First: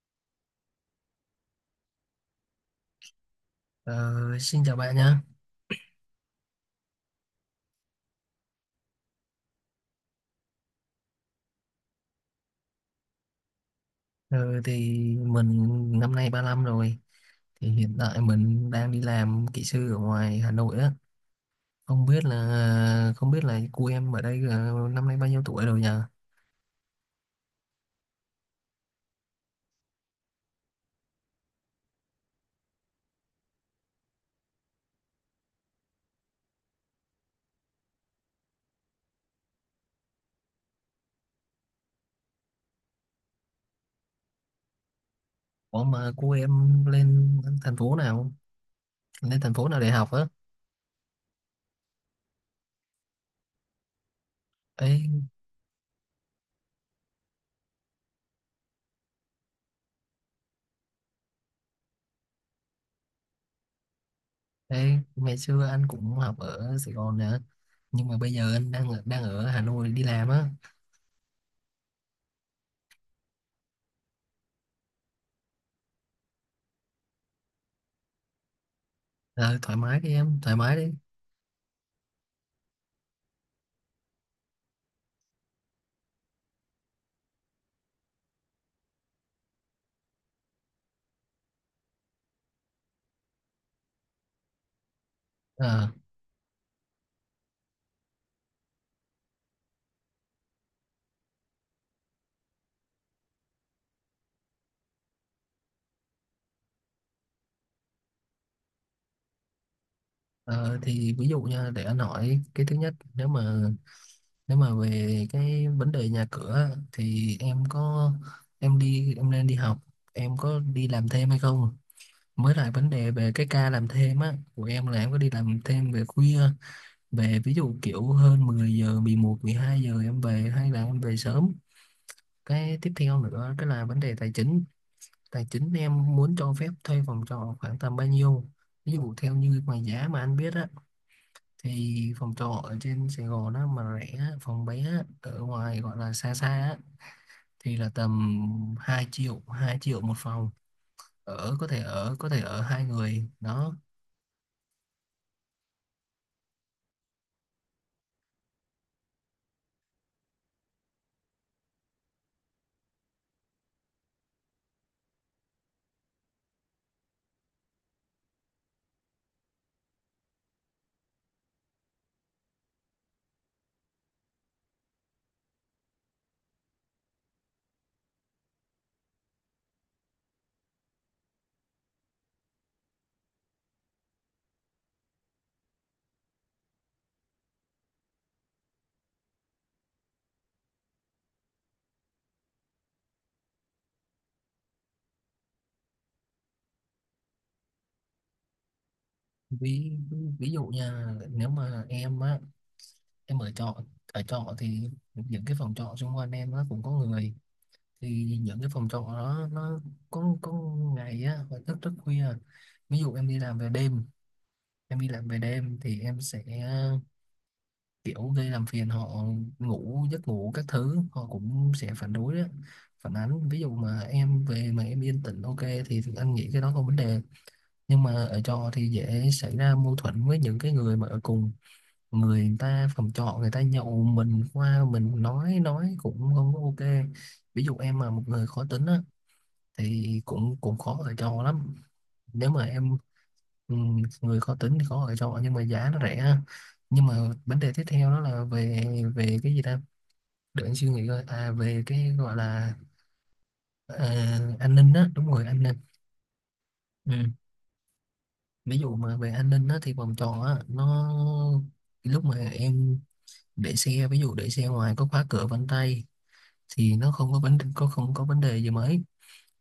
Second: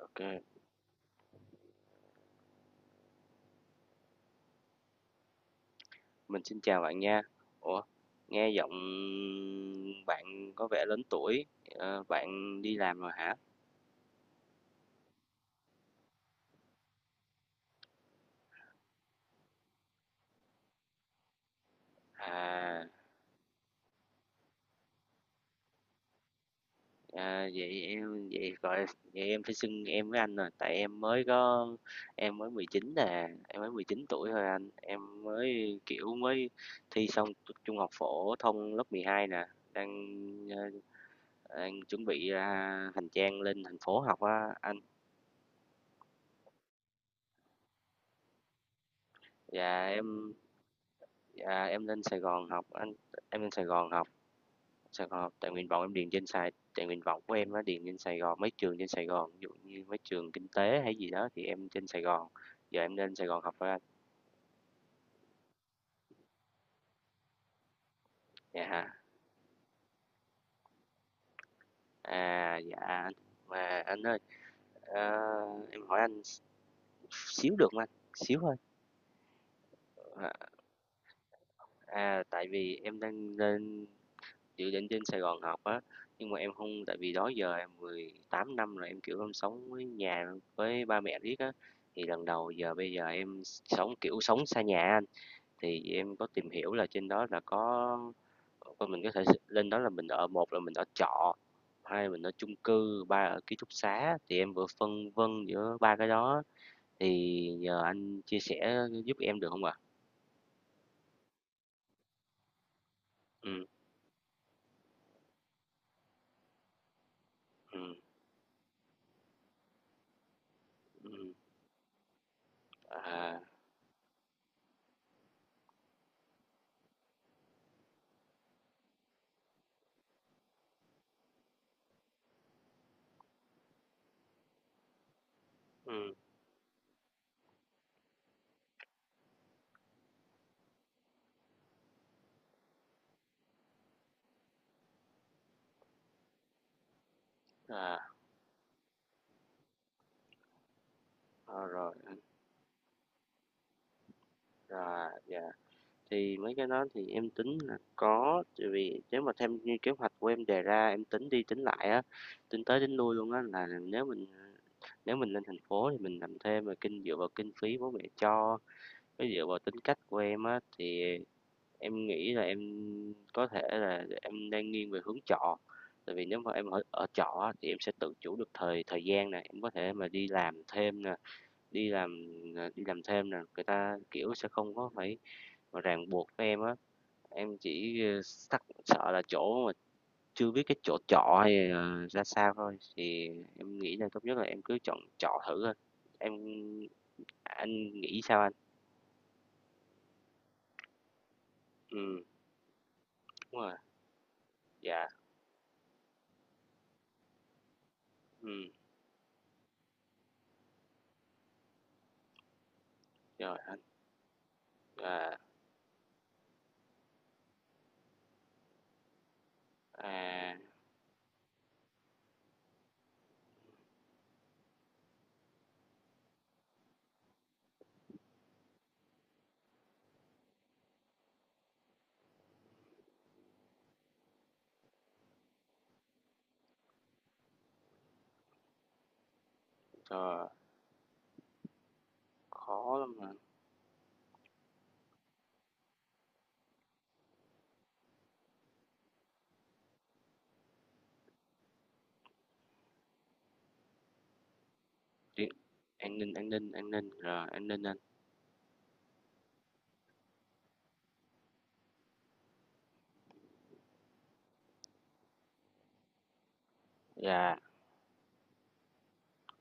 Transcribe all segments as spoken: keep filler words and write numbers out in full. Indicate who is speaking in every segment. Speaker 1: OK,
Speaker 2: Ờ, xin chào bạn nhé.
Speaker 1: mình xin chào bạn nha. Ủa, nghe giọng bạn có vẻ lớn tuổi, ờ, bạn đi làm rồi hả?
Speaker 2: Ờ, thì mình năm nay ba lăm rồi. Thì hiện tại mình đang đi làm kỹ sư ở ngoài Hà Nội á. Không biết là
Speaker 1: À,
Speaker 2: không biết là cô em ở đây ờ, năm nay bao nhiêu tuổi rồi nhờ?
Speaker 1: à vậy em vậy gọi vậy em phải xưng em với anh rồi, tại em mới có em mới mười chín nè, em mới mười chín tuổi thôi anh, em mới kiểu mới thi xong trung học phổ thông lớp mười hai nè, đang ờ, đang chuẩn bị ra hành trang lên thành phố học á anh.
Speaker 2: Ủa mà cô em lên thành phố nào? Lên thành phố nào
Speaker 1: Dạ
Speaker 2: để học á?
Speaker 1: em Dạ, em lên Sài Gòn học anh em lên Sài Gòn học Sài Gòn
Speaker 2: Ấy,
Speaker 1: học tại nguyện vọng em điền trên Sài tại nguyện vọng của em á điền trên Sài Gòn, mấy trường trên Sài Gòn ví dụ như mấy trường kinh tế hay gì đó, thì em trên Sài Gòn giờ em lên Sài Gòn học rồi anh.
Speaker 2: ấy, ngày xưa anh cũng học ở Sài Gòn nè. Nhưng mà bây giờ anh đang
Speaker 1: dạ
Speaker 2: ở- đang ở Hà Nội đi làm á.
Speaker 1: à dạ anh, mà anh ơi, ờ, em hỏi anh xíu được không anh, xíu thôi.
Speaker 2: Ờ, thoải mái đi
Speaker 1: À,
Speaker 2: em, thoải mái đi.
Speaker 1: à tại vì em đang lên dự định trên Sài Gòn học á, nhưng mà em không tại vì đó giờ em mười tám năm rồi, em, kiểu, em sống với nhà với ba mẹ riết á, thì lần đầu giờ bây giờ em sống, kiểu, sống xa nhà anh,
Speaker 2: Ờ.
Speaker 1: thì em có tìm hiểu là trên đó là có, coi mình có thể lên đó là mình ở, một là mình ở trọ, hai là mình ở chung cư, ba ở ký túc xá, thì em vừa phân vân giữa ba cái đó, thì nhờ anh chia sẻ giúp em được không ạ?
Speaker 2: Ờ, thì ví dụ nha, để anh hỏi cái thứ nhất. nếu mà
Speaker 1: Ừ.
Speaker 2: nếu mà về cái vấn đề nhà cửa á, thì em
Speaker 1: ừm,
Speaker 2: có em đi em nên đi học, em có đi làm thêm
Speaker 1: ừm,
Speaker 2: hay không, mới lại vấn đề về
Speaker 1: à,
Speaker 2: cái ca làm thêm á của em, là em có đi làm thêm về khuya về ví dụ kiểu hơn mười giờ, mười một hai giờ em về, hay là em về sớm. Cái tiếp theo nữa cái là vấn đề tài chính, tài chính
Speaker 1: ừm,
Speaker 2: em muốn cho phép thuê phòng trọ khoảng tầm bao nhiêu. Ví dụ theo như mà giá mà anh biết á, thì phòng trọ ở trên Sài Gòn á mà rẻ á, phòng bé á, ở ngoài gọi là xa xa á, thì là
Speaker 1: à,
Speaker 2: tầm hai triệu hai triệu một phòng, ở có
Speaker 1: ờ,
Speaker 2: thể
Speaker 1: rồi
Speaker 2: ở
Speaker 1: anh,
Speaker 2: có thể ở hai người đó.
Speaker 1: à, dạ. Thì mấy cái đó thì em tính là có, tại vì nếu mà thêm như kế hoạch của em đề ra, em tính đi tính lại á, tính tới tính lui luôn á, là nếu mình nếu mình lên thành phố thì mình làm thêm, mà kinh dựa vào kinh phí bố mẹ cho với dựa vào tính cách của em á, thì em nghĩ là em có thể là em đang nghiêng về hướng trọ. Tại vì nếu mà em ở, ở trọ á, thì em sẽ tự chủ được thời thời gian, này em có thể mà đi làm thêm nè, đi làm à, đi làm thêm nè, người ta kiểu sẽ không có phải mà ràng buộc với em á. Em chỉ, ờ, sắc sợ là chỗ mà chưa biết cái chỗ trọ hay là ra sao thôi, thì em nghĩ là tốt nhất là em cứ chọn trọ thử thôi. Em anh nghĩ sao anh?
Speaker 2: Ví ví dụ nha, nếu mà em
Speaker 1: Ừm,
Speaker 2: á, em ở
Speaker 1: đúng rồi.
Speaker 2: trọ ở trọ thì
Speaker 1: Dạ.
Speaker 2: những cái phòng trọ xung quanh em nó cũng có người, thì những
Speaker 1: Ừm,
Speaker 2: cái phòng trọ đó nó có có ngày á hoặc thức rất khuya. Ví dụ em đi làm
Speaker 1: rồi
Speaker 2: về
Speaker 1: anh.
Speaker 2: đêm em đi làm về
Speaker 1: À,
Speaker 2: đêm thì em sẽ kiểu gây làm phiền họ, ngủ giấc ngủ
Speaker 1: à,
Speaker 2: các thứ họ cũng sẽ phản đối đó, phản ánh. Ví dụ mà em về mà em yên tĩnh, ok thì anh nghĩ cái đó không vấn đề. Nhưng mà ở trọ thì dễ xảy ra mâu thuẫn với những cái người mà ở cùng, người ta phòng trọ người ta nhậu, mình qua mình nói nói cũng không có ok. Ví dụ em mà một người khó tính á thì
Speaker 1: trời,
Speaker 2: cũng cũng khó ở trọ lắm. Nếu mà em
Speaker 1: khó lắm mà.
Speaker 2: ừ, người khó tính thì khó ở trọ, nhưng mà giá nó rẻ. Nhưng mà vấn đề tiếp theo đó là về về cái gì ta, để anh suy nghĩ coi, à về cái gọi là, ờ, an ninh á, đúng rồi
Speaker 1: Đi-
Speaker 2: an ninh.
Speaker 1: An ninh, an ninh, an ninh,
Speaker 2: Ừ.
Speaker 1: rồi an ninh anh.
Speaker 2: Ví dụ mà về an ninh á thì vòng tròn á nó, lúc mà em để xe, ví dụ để xe ngoài có khóa cửa vân tay thì nó không có
Speaker 1: Dạ.
Speaker 2: vấn có không có vấn đề gì mấy.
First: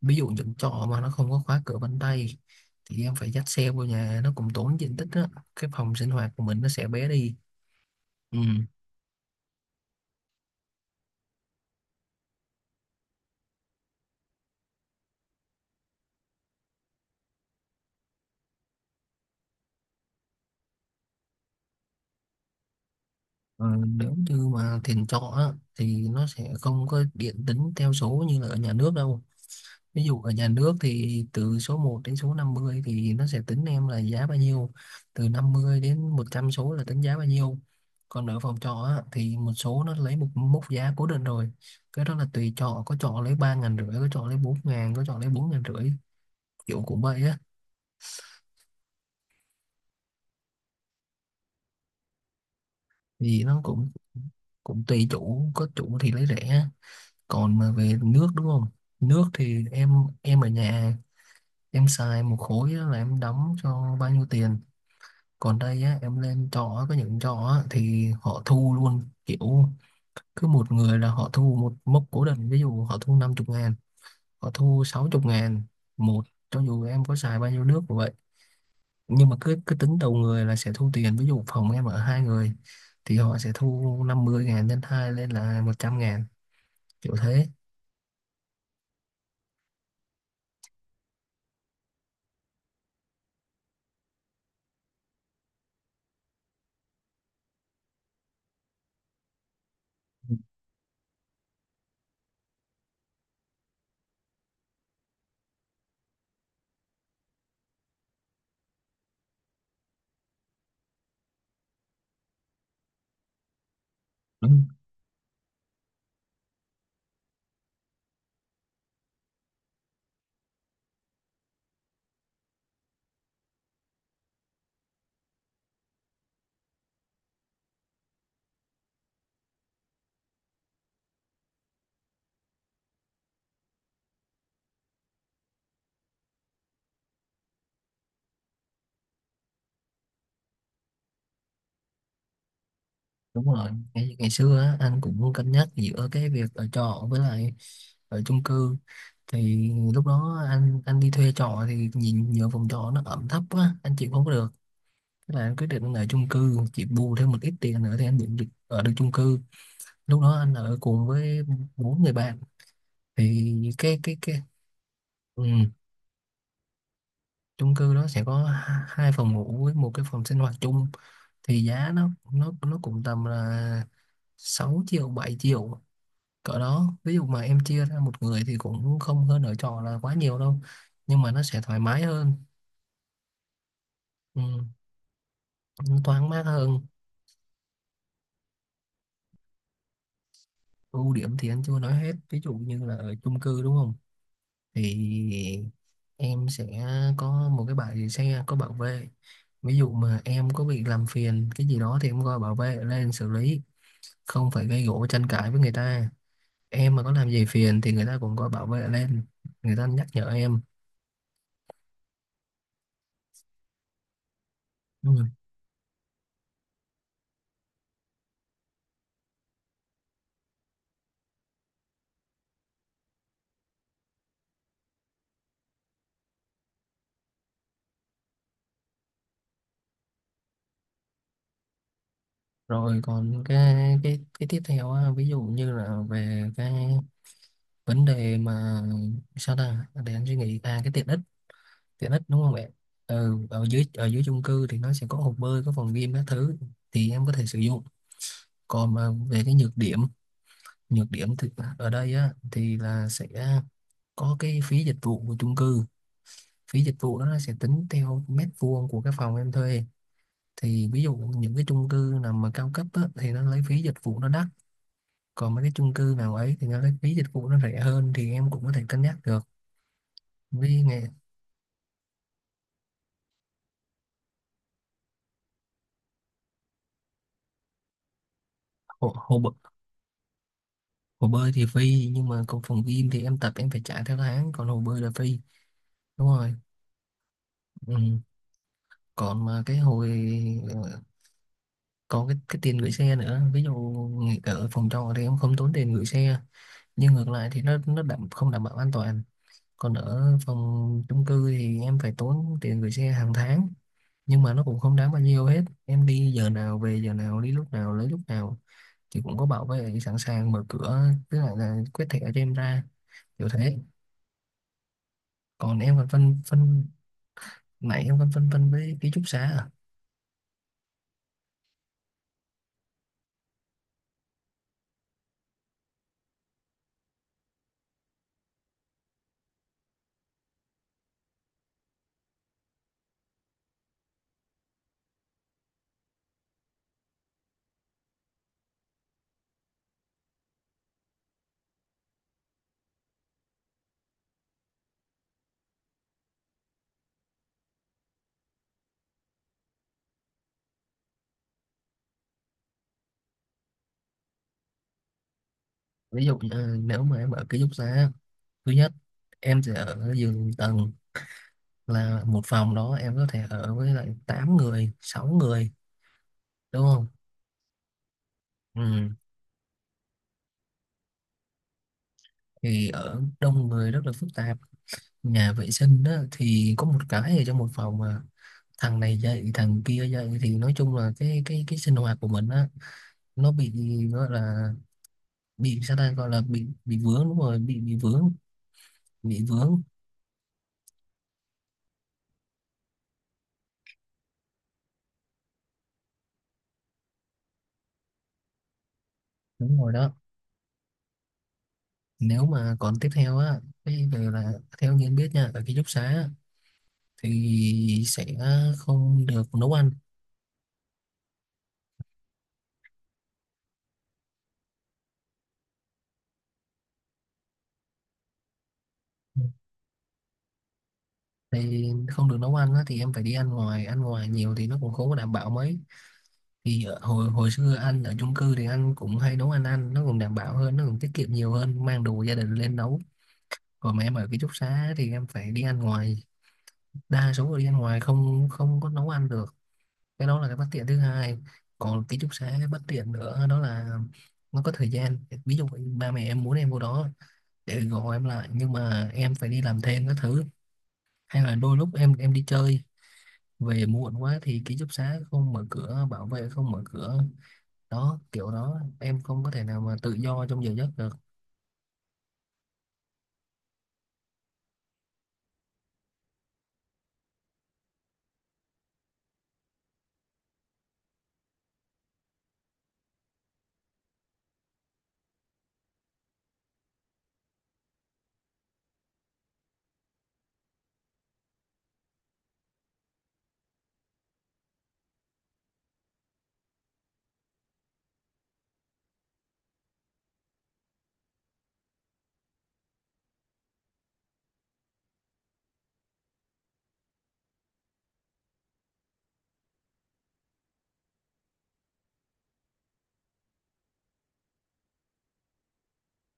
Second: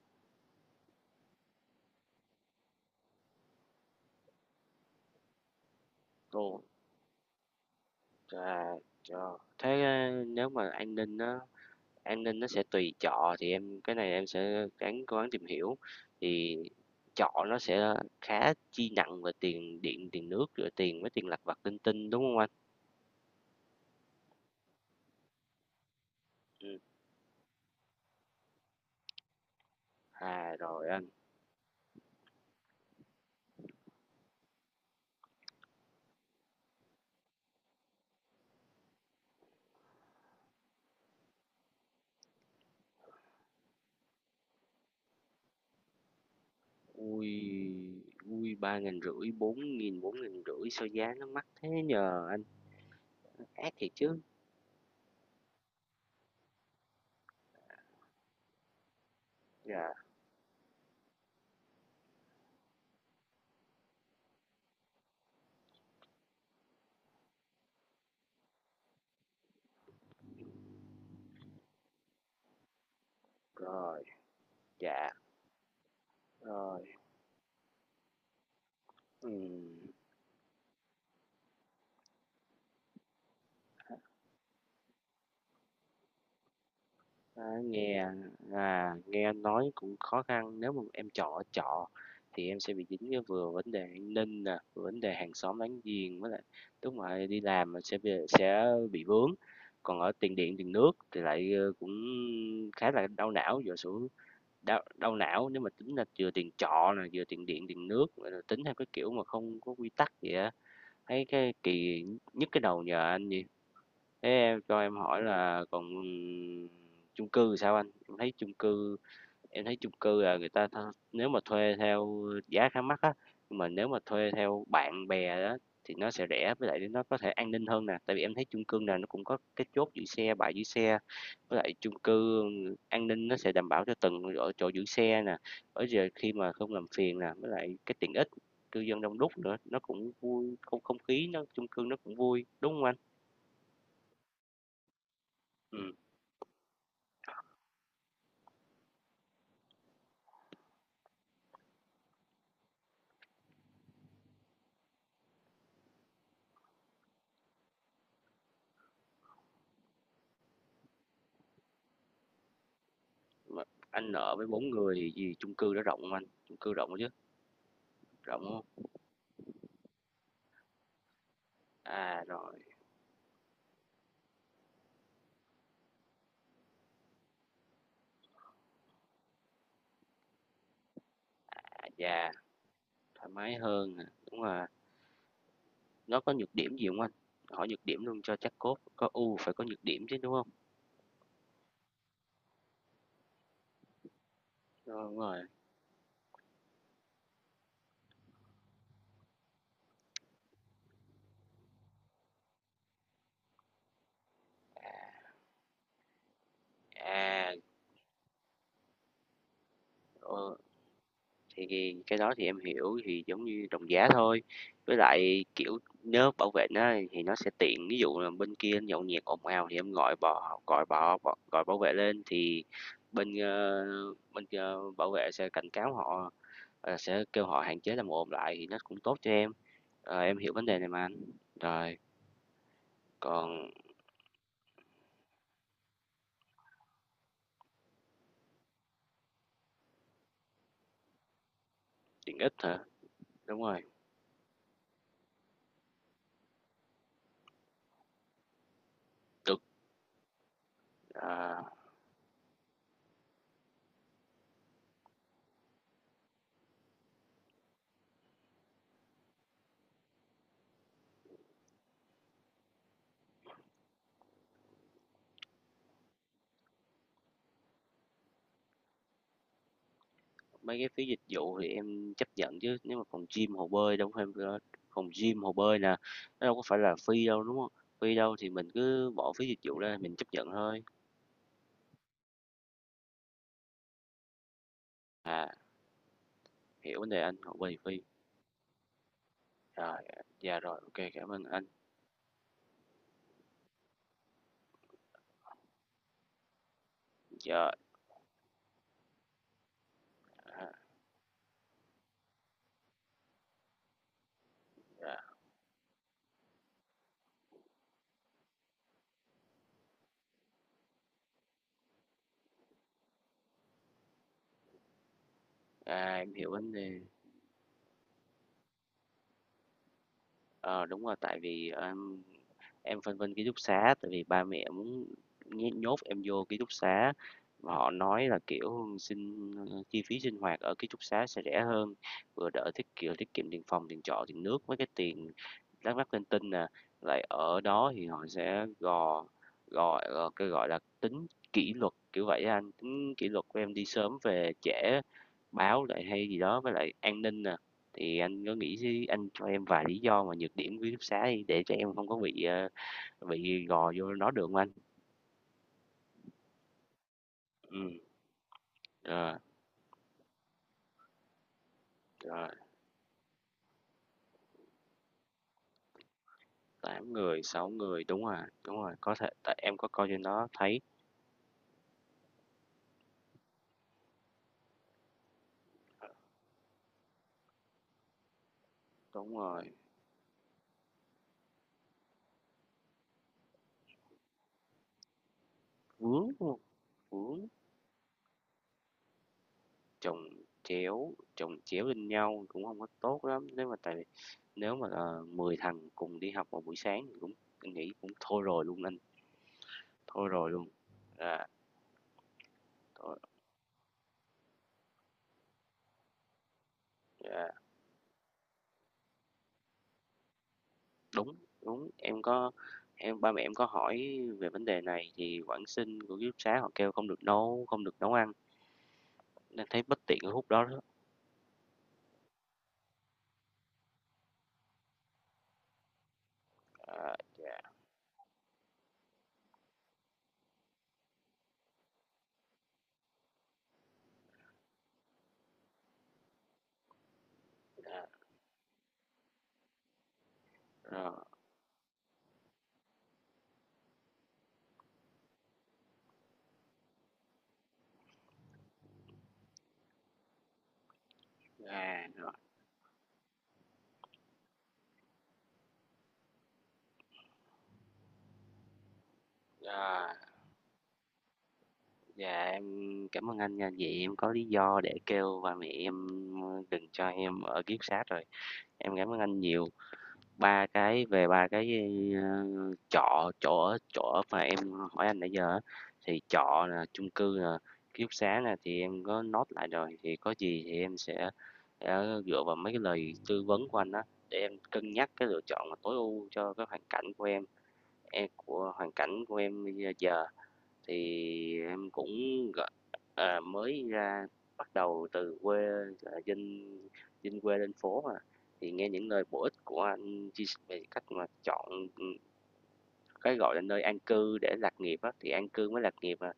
Speaker 2: Ví dụ những trọ mà nó không có khóa cửa vân tay thì em phải dắt xe vô nhà, nó cũng tốn diện tích á, cái phòng sinh hoạt của mình
Speaker 1: Ồ,
Speaker 2: nó sẽ bé đi. Ừ.
Speaker 1: trời, trời. Thế ờ, nếu mà an ninh á, an ninh nó sẽ tùy trọ, thì em cái này em sẽ ráng cố gắng tìm hiểu. Thì trọ nó sẽ khá chi nặng về tiền điện tiền nước rồi tiền, với tiền lặt vặt linh tinh đúng không anh?
Speaker 2: Ờ, nếu như mà tiền trọ á, thì nó sẽ
Speaker 1: Ừ.
Speaker 2: không có điện tính theo số như là ở nhà nước đâu. Ví dụ ở nhà
Speaker 1: à
Speaker 2: nước
Speaker 1: rồi anh.
Speaker 2: thì từ số một đến số năm mươi thì nó sẽ tính em là giá bao nhiêu, từ năm mươi đến một trăm số là tính giá bao nhiêu. Còn ở phòng trọ á, thì một số nó lấy một mốc giá cố định rồi, cái đó là tùy trọ, có trọ lấy ba ngàn rưỡi, có trọ lấy bốn ngàn, có trọ lấy bốn ngàn rưỡi, kiểu cũng vậy á.
Speaker 1: ui, ui ba nghìn rưỡi, bốn nghìn, bốn nghìn rưỡi, sao giá nó mắc thế nhờ anh,
Speaker 2: Thì nó
Speaker 1: ác
Speaker 2: cũng
Speaker 1: thiệt chứ.
Speaker 2: cũng tùy chủ, có chủ thì lấy rẻ. Còn mà về nước đúng không, nước thì em
Speaker 1: dạ.
Speaker 2: em ở nhà em xài một khối đó là em đóng cho bao nhiêu tiền. Còn đây á, em lên trọ có những trọ á, thì họ thu luôn kiểu cứ một người là họ thu một mốc cố định, ví dụ họ thu năm mươi ngàn,
Speaker 1: rồi.
Speaker 2: họ thu
Speaker 1: dạ.
Speaker 2: sáu mươi ngàn một, cho dù
Speaker 1: rồi.
Speaker 2: em có xài bao nhiêu nước cũng vậy. Nhưng
Speaker 1: Ừ.
Speaker 2: mà cứ cứ tính đầu người là sẽ thu tiền. Ví dụ phòng em ở hai người thì họ sẽ thu năm mươi ngàn lên hai lên là một trăm ngàn, kiểu
Speaker 1: À,
Speaker 2: thế.
Speaker 1: nghe à, nghe nói cũng khó khăn, nếu mà em chọn ở trọ thì em sẽ bị dính với vừa vấn đề an ninh nè, vừa vấn đề hàng xóm láng giềng, với lại lúc mà đi làm mà sẽ bị, sẽ bị vướng, còn ở
Speaker 2: Ừ,
Speaker 1: tiền điện tiền nước thì lại ờ, cũng khá là đau não. Giờ xuống đau, đau não nếu mà tính là vừa tiền trọ nè, vừa tiền điện tiền nước, rồi tính theo cái kiểu mà không có quy tắc vậy á, thấy cái kỳ, nhức cái đầu nhờ anh gì. Thế em
Speaker 2: đúng
Speaker 1: cho em hỏi là còn chung cư thì sao anh? Em thấy chung cư em thấy chung cư là người ta tha- nếu mà thuê theo giá khá mắc á, nhưng mà nếu mà thuê theo bạn bè đó thì nó sẽ rẻ, với lại nó có thể an ninh hơn nè, tại vì em thấy chung cư nào nó cũng có cái chốt giữ xe, bãi giữ xe. Với lại chung cư an ninh nó sẽ đảm bảo cho từng ở chỗ giữ xe nè, ở giờ khi mà không làm phiền nè, với lại cái tiện ích, cư dân đông đúc nữa, nó cũng vui, không không khí nó chung cư nó cũng vui, đúng không anh?
Speaker 2: đúng rồi ngày, ngày xưa á, anh cũng cân nhắc
Speaker 1: Ừ.
Speaker 2: giữa cái việc ở trọ với lại ở chung cư. Thì lúc đó anh anh đi thuê trọ thì nhìn nhờ phòng trọ nó ẩm thấp quá, anh chịu không có được, thế là anh quyết định anh ở chung cư, chị bù thêm một ít tiền nữa thì anh định được ở được chung cư. Lúc đó anh ở cùng với bốn người bạn. thì cái
Speaker 1: anh
Speaker 2: cái cái
Speaker 1: ở với bốn người gì
Speaker 2: ừ,
Speaker 1: chung cư đó rộng hông anh? Chung cư rộng chứ,
Speaker 2: chung cư đó sẽ
Speaker 1: rộng
Speaker 2: có
Speaker 1: hông?
Speaker 2: hai phòng ngủ với một cái phòng sinh hoạt chung, thì giá nó
Speaker 1: À,
Speaker 2: nó
Speaker 1: rồi,
Speaker 2: nó cũng tầm là sáu triệu bảy triệu cỡ đó. Ví dụ mà em chia ra một người thì cũng không hơn ở trọ là quá nhiều đâu, nhưng mà nó sẽ thoải
Speaker 1: à,
Speaker 2: mái
Speaker 1: chà,
Speaker 2: hơn.
Speaker 1: thoải mái hơn à,
Speaker 2: Ừ,
Speaker 1: đúng rồi. Nó
Speaker 2: thoáng
Speaker 1: có
Speaker 2: mát
Speaker 1: nhược điểm
Speaker 2: hơn.
Speaker 1: gì không anh? Hỏi nhược điểm luôn cho chắc cốt, có ưu phải có nhược điểm chứ, đúng không?
Speaker 2: Ưu điểm thì anh chưa nói hết, ví dụ như là ở chung cư đúng không,
Speaker 1: Ờ, đúng rồi,
Speaker 2: thì em sẽ có một cái bãi để xe có bảo vệ. Ví dụ mà em có bị làm phiền cái gì đó thì em gọi bảo vệ lên xử lý, không phải gây gổ tranh cãi với người ta. Em mà có làm gì
Speaker 1: à,
Speaker 2: phiền thì người ta cũng gọi bảo vệ lên, người ta nhắc nhở
Speaker 1: ờ,
Speaker 2: em.
Speaker 1: thì cái đó thì em hiểu, thì giống như đồng giá thôi. Với
Speaker 2: Ừ.
Speaker 1: lại, kiểu, nếu bảo vệ nó thì nó sẽ tiện, ví dụ là bên kia nhậu nhẹt ồn ào thì em gọi bò gọi bò bọ gọi bảo vệ lên, thì bên, ơ, bên kia bảo vệ sẽ cảnh cáo họ. Ờ, sẽ kêu họ hạn chế làm ồn lại thì nó cũng tốt cho em. Ờ, em hiểu vấn đề này mà anh. Rồi,
Speaker 2: Rồi còn
Speaker 1: còn
Speaker 2: cái cái cái tiếp theo á, ví dụ như là về cái vấn đề mà, sao ta, để anh suy nghĩ, à cái tiện ích, tiện ích
Speaker 1: tiện
Speaker 2: đúng không
Speaker 1: ích
Speaker 2: bạn.
Speaker 1: hả?
Speaker 2: Ừ,
Speaker 1: Đúng
Speaker 2: ở
Speaker 1: rồi,
Speaker 2: dưới ở dưới chung cư thì nó sẽ có hồ bơi, có phòng gym các thứ thì em có thể sử dụng. Còn mà về cái
Speaker 1: được.
Speaker 2: nhược điểm, nhược điểm thì
Speaker 1: À,
Speaker 2: ở đây á thì là sẽ có cái phí dịch vụ của chung cư. Phí dịch vụ đó nó sẽ tính theo mét vuông của cái phòng em thuê. Thì ví dụ những cái chung cư nào mà cao cấp á, thì nó lấy phí dịch vụ nó đắt, còn mấy cái chung cư nào ấy thì nó lấy phí dịch vụ nó rẻ hơn, thì em cũng có thể cân nhắc được.
Speaker 1: mấy
Speaker 2: Vì
Speaker 1: cái
Speaker 2: nghề
Speaker 1: phí dịch vụ thì em chấp nhận chứ. Nếu mà phòng gym, hồ bơi đâu phải phòng gym, hồ bơi nè, nó đâu có phải là free đâu đúng không? Free đâu thì mình cứ
Speaker 2: hồ,
Speaker 1: bỏ
Speaker 2: hồ,
Speaker 1: phí dịch vụ ra mình chấp nhận thôi.
Speaker 2: hồ bơi thì phi, nhưng mà còn phòng gym thì em tập em phải trả theo tháng, còn hồ bơi là phi,
Speaker 1: À,
Speaker 2: đúng rồi.
Speaker 1: hiểu vấn đề anh, hồ bơi thì
Speaker 2: Ừ.
Speaker 1: free.
Speaker 2: Còn mà cái
Speaker 1: Rồi,
Speaker 2: hồi
Speaker 1: dạ rồi,
Speaker 2: ờ,
Speaker 1: ok, cảm ơn anh.
Speaker 2: còn cái cái tiền gửi xe nữa. Ví dụ nghỉ ở phòng trọ thì em không tốn tiền gửi xe, nhưng ngược lại thì
Speaker 1: Dạ,
Speaker 2: nó nó đảm, không đảm bảo an toàn. Còn ở
Speaker 1: à,
Speaker 2: phòng chung cư thì em phải tốn tiền gửi xe hàng tháng, nhưng mà nó cũng không đáng bao
Speaker 1: dạ.
Speaker 2: nhiêu hết. Em đi giờ nào về giờ nào, đi lúc nào lấy lúc nào, thì cũng có bảo vệ sẵn sàng mở cửa, tức là, là quét thẻ cho em ra, kiểu thế. Còn em còn
Speaker 1: À, em
Speaker 2: phân
Speaker 1: hiểu vấn
Speaker 2: phân
Speaker 1: đề.
Speaker 2: Nãy em còn phân vân với ký túc xá à.
Speaker 1: Ờ, đúng rồi, tại vì, em em phân vân ký túc xá, tại vì ba mẹ muốn nhé nhốt em vô ký túc xá, mà họ nói là, kiểu, sinh chi phí sinh hoạt ở ký túc xá sẽ rẻ hơn, vừa đỡ tiết kiệm tiết kiệm tiền phòng, tiền trọ, tiền nước, mấy cái tiền Đắk Lắk Tên Tinh nè, lại ở đó thì họ sẽ gò gọi, cái, gọi là, tính kỷ luật, kiểu vậy á anh, tính kỷ luật của em đi sớm về trễ, báo lại hay gì đó, với lại an ninh nè. Thì anh có nghĩ xí anh cho em vài lý do mà nhược điểm ký túc xá đi, để cho em không có bị, ờ, bị gò vô nó được không anh?
Speaker 2: Ví dụ như nếu mà em ở ký túc
Speaker 1: Ừ,
Speaker 2: xá, thứ nhất
Speaker 1: rồi,
Speaker 2: em sẽ ở giường tầng, là một
Speaker 1: rồi,
Speaker 2: phòng đó em có thể ở với lại tám người sáu người, đúng không.
Speaker 1: tám người, sáu người, đúng rồi, đúng rồi,
Speaker 2: Ừ.
Speaker 1: có thể tại em có coi trên đó thấy,
Speaker 2: Thì ở đông người rất là phức tạp, nhà vệ sinh đó thì có một cái ở trong một phòng mà thằng này
Speaker 1: đúng
Speaker 2: dậy
Speaker 1: rồi,
Speaker 2: thằng kia dậy, thì nói chung là cái cái cái sinh hoạt của mình á nó bị, gọi là, bị sao
Speaker 1: vướng,
Speaker 2: ta, gọi
Speaker 1: đúng
Speaker 2: là
Speaker 1: hông?
Speaker 2: bị bị vướng, đúng
Speaker 1: Vướng.
Speaker 2: rồi, bị bị vướng, bị vướng,
Speaker 1: Chồng chéo chồng chéo lên nhau cũng không có tốt lắm, nếu mà tại vì nếu mà, ờ, mười thằng cùng đi học vào buổi sáng thì cũng anh nghĩ cũng thôi rồi luôn anh,
Speaker 2: đúng rồi đó.
Speaker 1: thôi rồi luôn. À
Speaker 2: Nếu mà còn tiếp
Speaker 1: thôi.
Speaker 2: theo á, cái về là theo như anh biết nha, ở ký túc xá á,
Speaker 1: Dạ,
Speaker 2: thì sẽ không được nấu ăn.
Speaker 1: đúng, đúng, em có em ba mẹ em có hỏi về vấn đề này thì quản sinh của ký túc xá họ kêu không được nấu không được nấu ăn,
Speaker 2: Ừ,
Speaker 1: nên thấy bất tiện ở khúc đó đó.
Speaker 2: thì không được nấu ăn á, thì em phải đi ăn ngoài, ăn ngoài nhiều thì nó cũng không có đảm bảo mấy. Thì ở,
Speaker 1: À
Speaker 2: hồi hồi
Speaker 1: dạ,
Speaker 2: xưa anh ở chung cư thì anh cũng hay nấu ăn, ăn nó cũng đảm bảo hơn, nó cũng tiết kiệm nhiều hơn, mang đồ gia đình lên nấu. Còn mà em ở ký túc xá thì em phải đi ăn ngoài, đa số là đi ăn ngoài,
Speaker 1: dạ,
Speaker 2: không không có nấu ăn được. Cái đó là cái bất tiện thứ
Speaker 1: rồi,
Speaker 2: hai. Còn ký túc xá bất tiện nữa đó là nó có thời gian. Ví dụ ba mẹ em muốn em vô đó để gọi em lại, nhưng mà em phải đi làm thêm các thứ, hay là đôi lúc
Speaker 1: dạ,
Speaker 2: em
Speaker 1: rồi,
Speaker 2: em đi chơi về muộn quá thì ký túc xá không mở cửa, bảo vệ không mở cửa, đó kiểu đó em không có thể nào mà tự
Speaker 1: rồi.
Speaker 2: do trong giờ giấc được.
Speaker 1: Dạ, em cảm ơn anh nha. Vậy em có lý do để kêu ba mẹ em, ờ, đừng cho em ở kiếp túc, rồi. Em cảm ơn anh nhiều. Ba cái về ba cái, ơ, trọ chỗ ở chỗ ở mà em hỏi anh nãy giờ á, thì trọ là, chung cư là, ký túc xá nè, thì em có nốt lại rồi, thì có gì thì em sẽ sẽ dựa vào mấy cái lời tư vấn của anh á, để em cân nhắc cái lựa chọn mà tối ưu cho cái hoàn cảnh của em, em của hoàn cảnh của em bây giờ. Thì em cũng, à, mới ra bắt đầu từ quê, ờ, dân dân quê lên phố mà, thì nghe những lời bổ ích của anh chia sẻ về cách mà chọn, ừ, cái, gọi là, nơi an cư để lạc nghiệp á, thì an cư mới lạc nghiệp à,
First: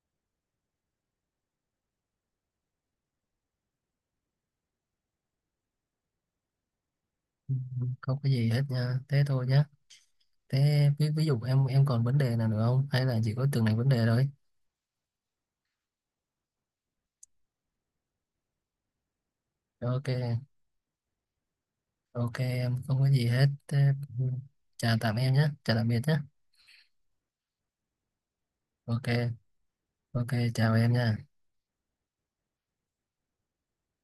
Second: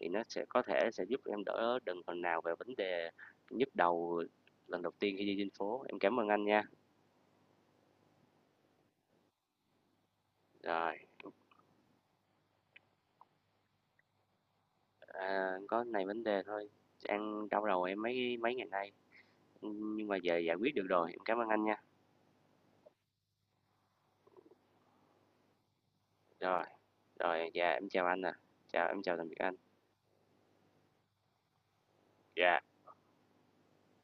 Speaker 1: thì nó sẽ có thể sẽ giúp em đỡ đần phần nào về vấn đề nhức đầu lần đầu tiên khi đi trên phố. Em cảm ơn anh nha.
Speaker 2: Ừ, không có gì hết nha, thế thôi nhá. Thế
Speaker 1: Rồi,
Speaker 2: ví, ví dụ em em còn vấn đề nào nữa không, hay là chỉ có từng này vấn đề thôi.
Speaker 1: à, có này vấn đề thôi, đang đau đầu em mấy mấy ngày nay,
Speaker 2: Ok.
Speaker 1: nhưng mà giờ giải quyết được rồi. Em cảm ơn anh nha.
Speaker 2: Ok em không có gì hết. Thế, ừ, chào tạm em nhé, chào tạm biệt nhé.
Speaker 1: Rồi. Rồi, dạ em chào anh ạ. À. Chào, em
Speaker 2: Ok.
Speaker 1: chào tạm biệt anh.
Speaker 2: Ok, chào em nha.
Speaker 1: Dạ.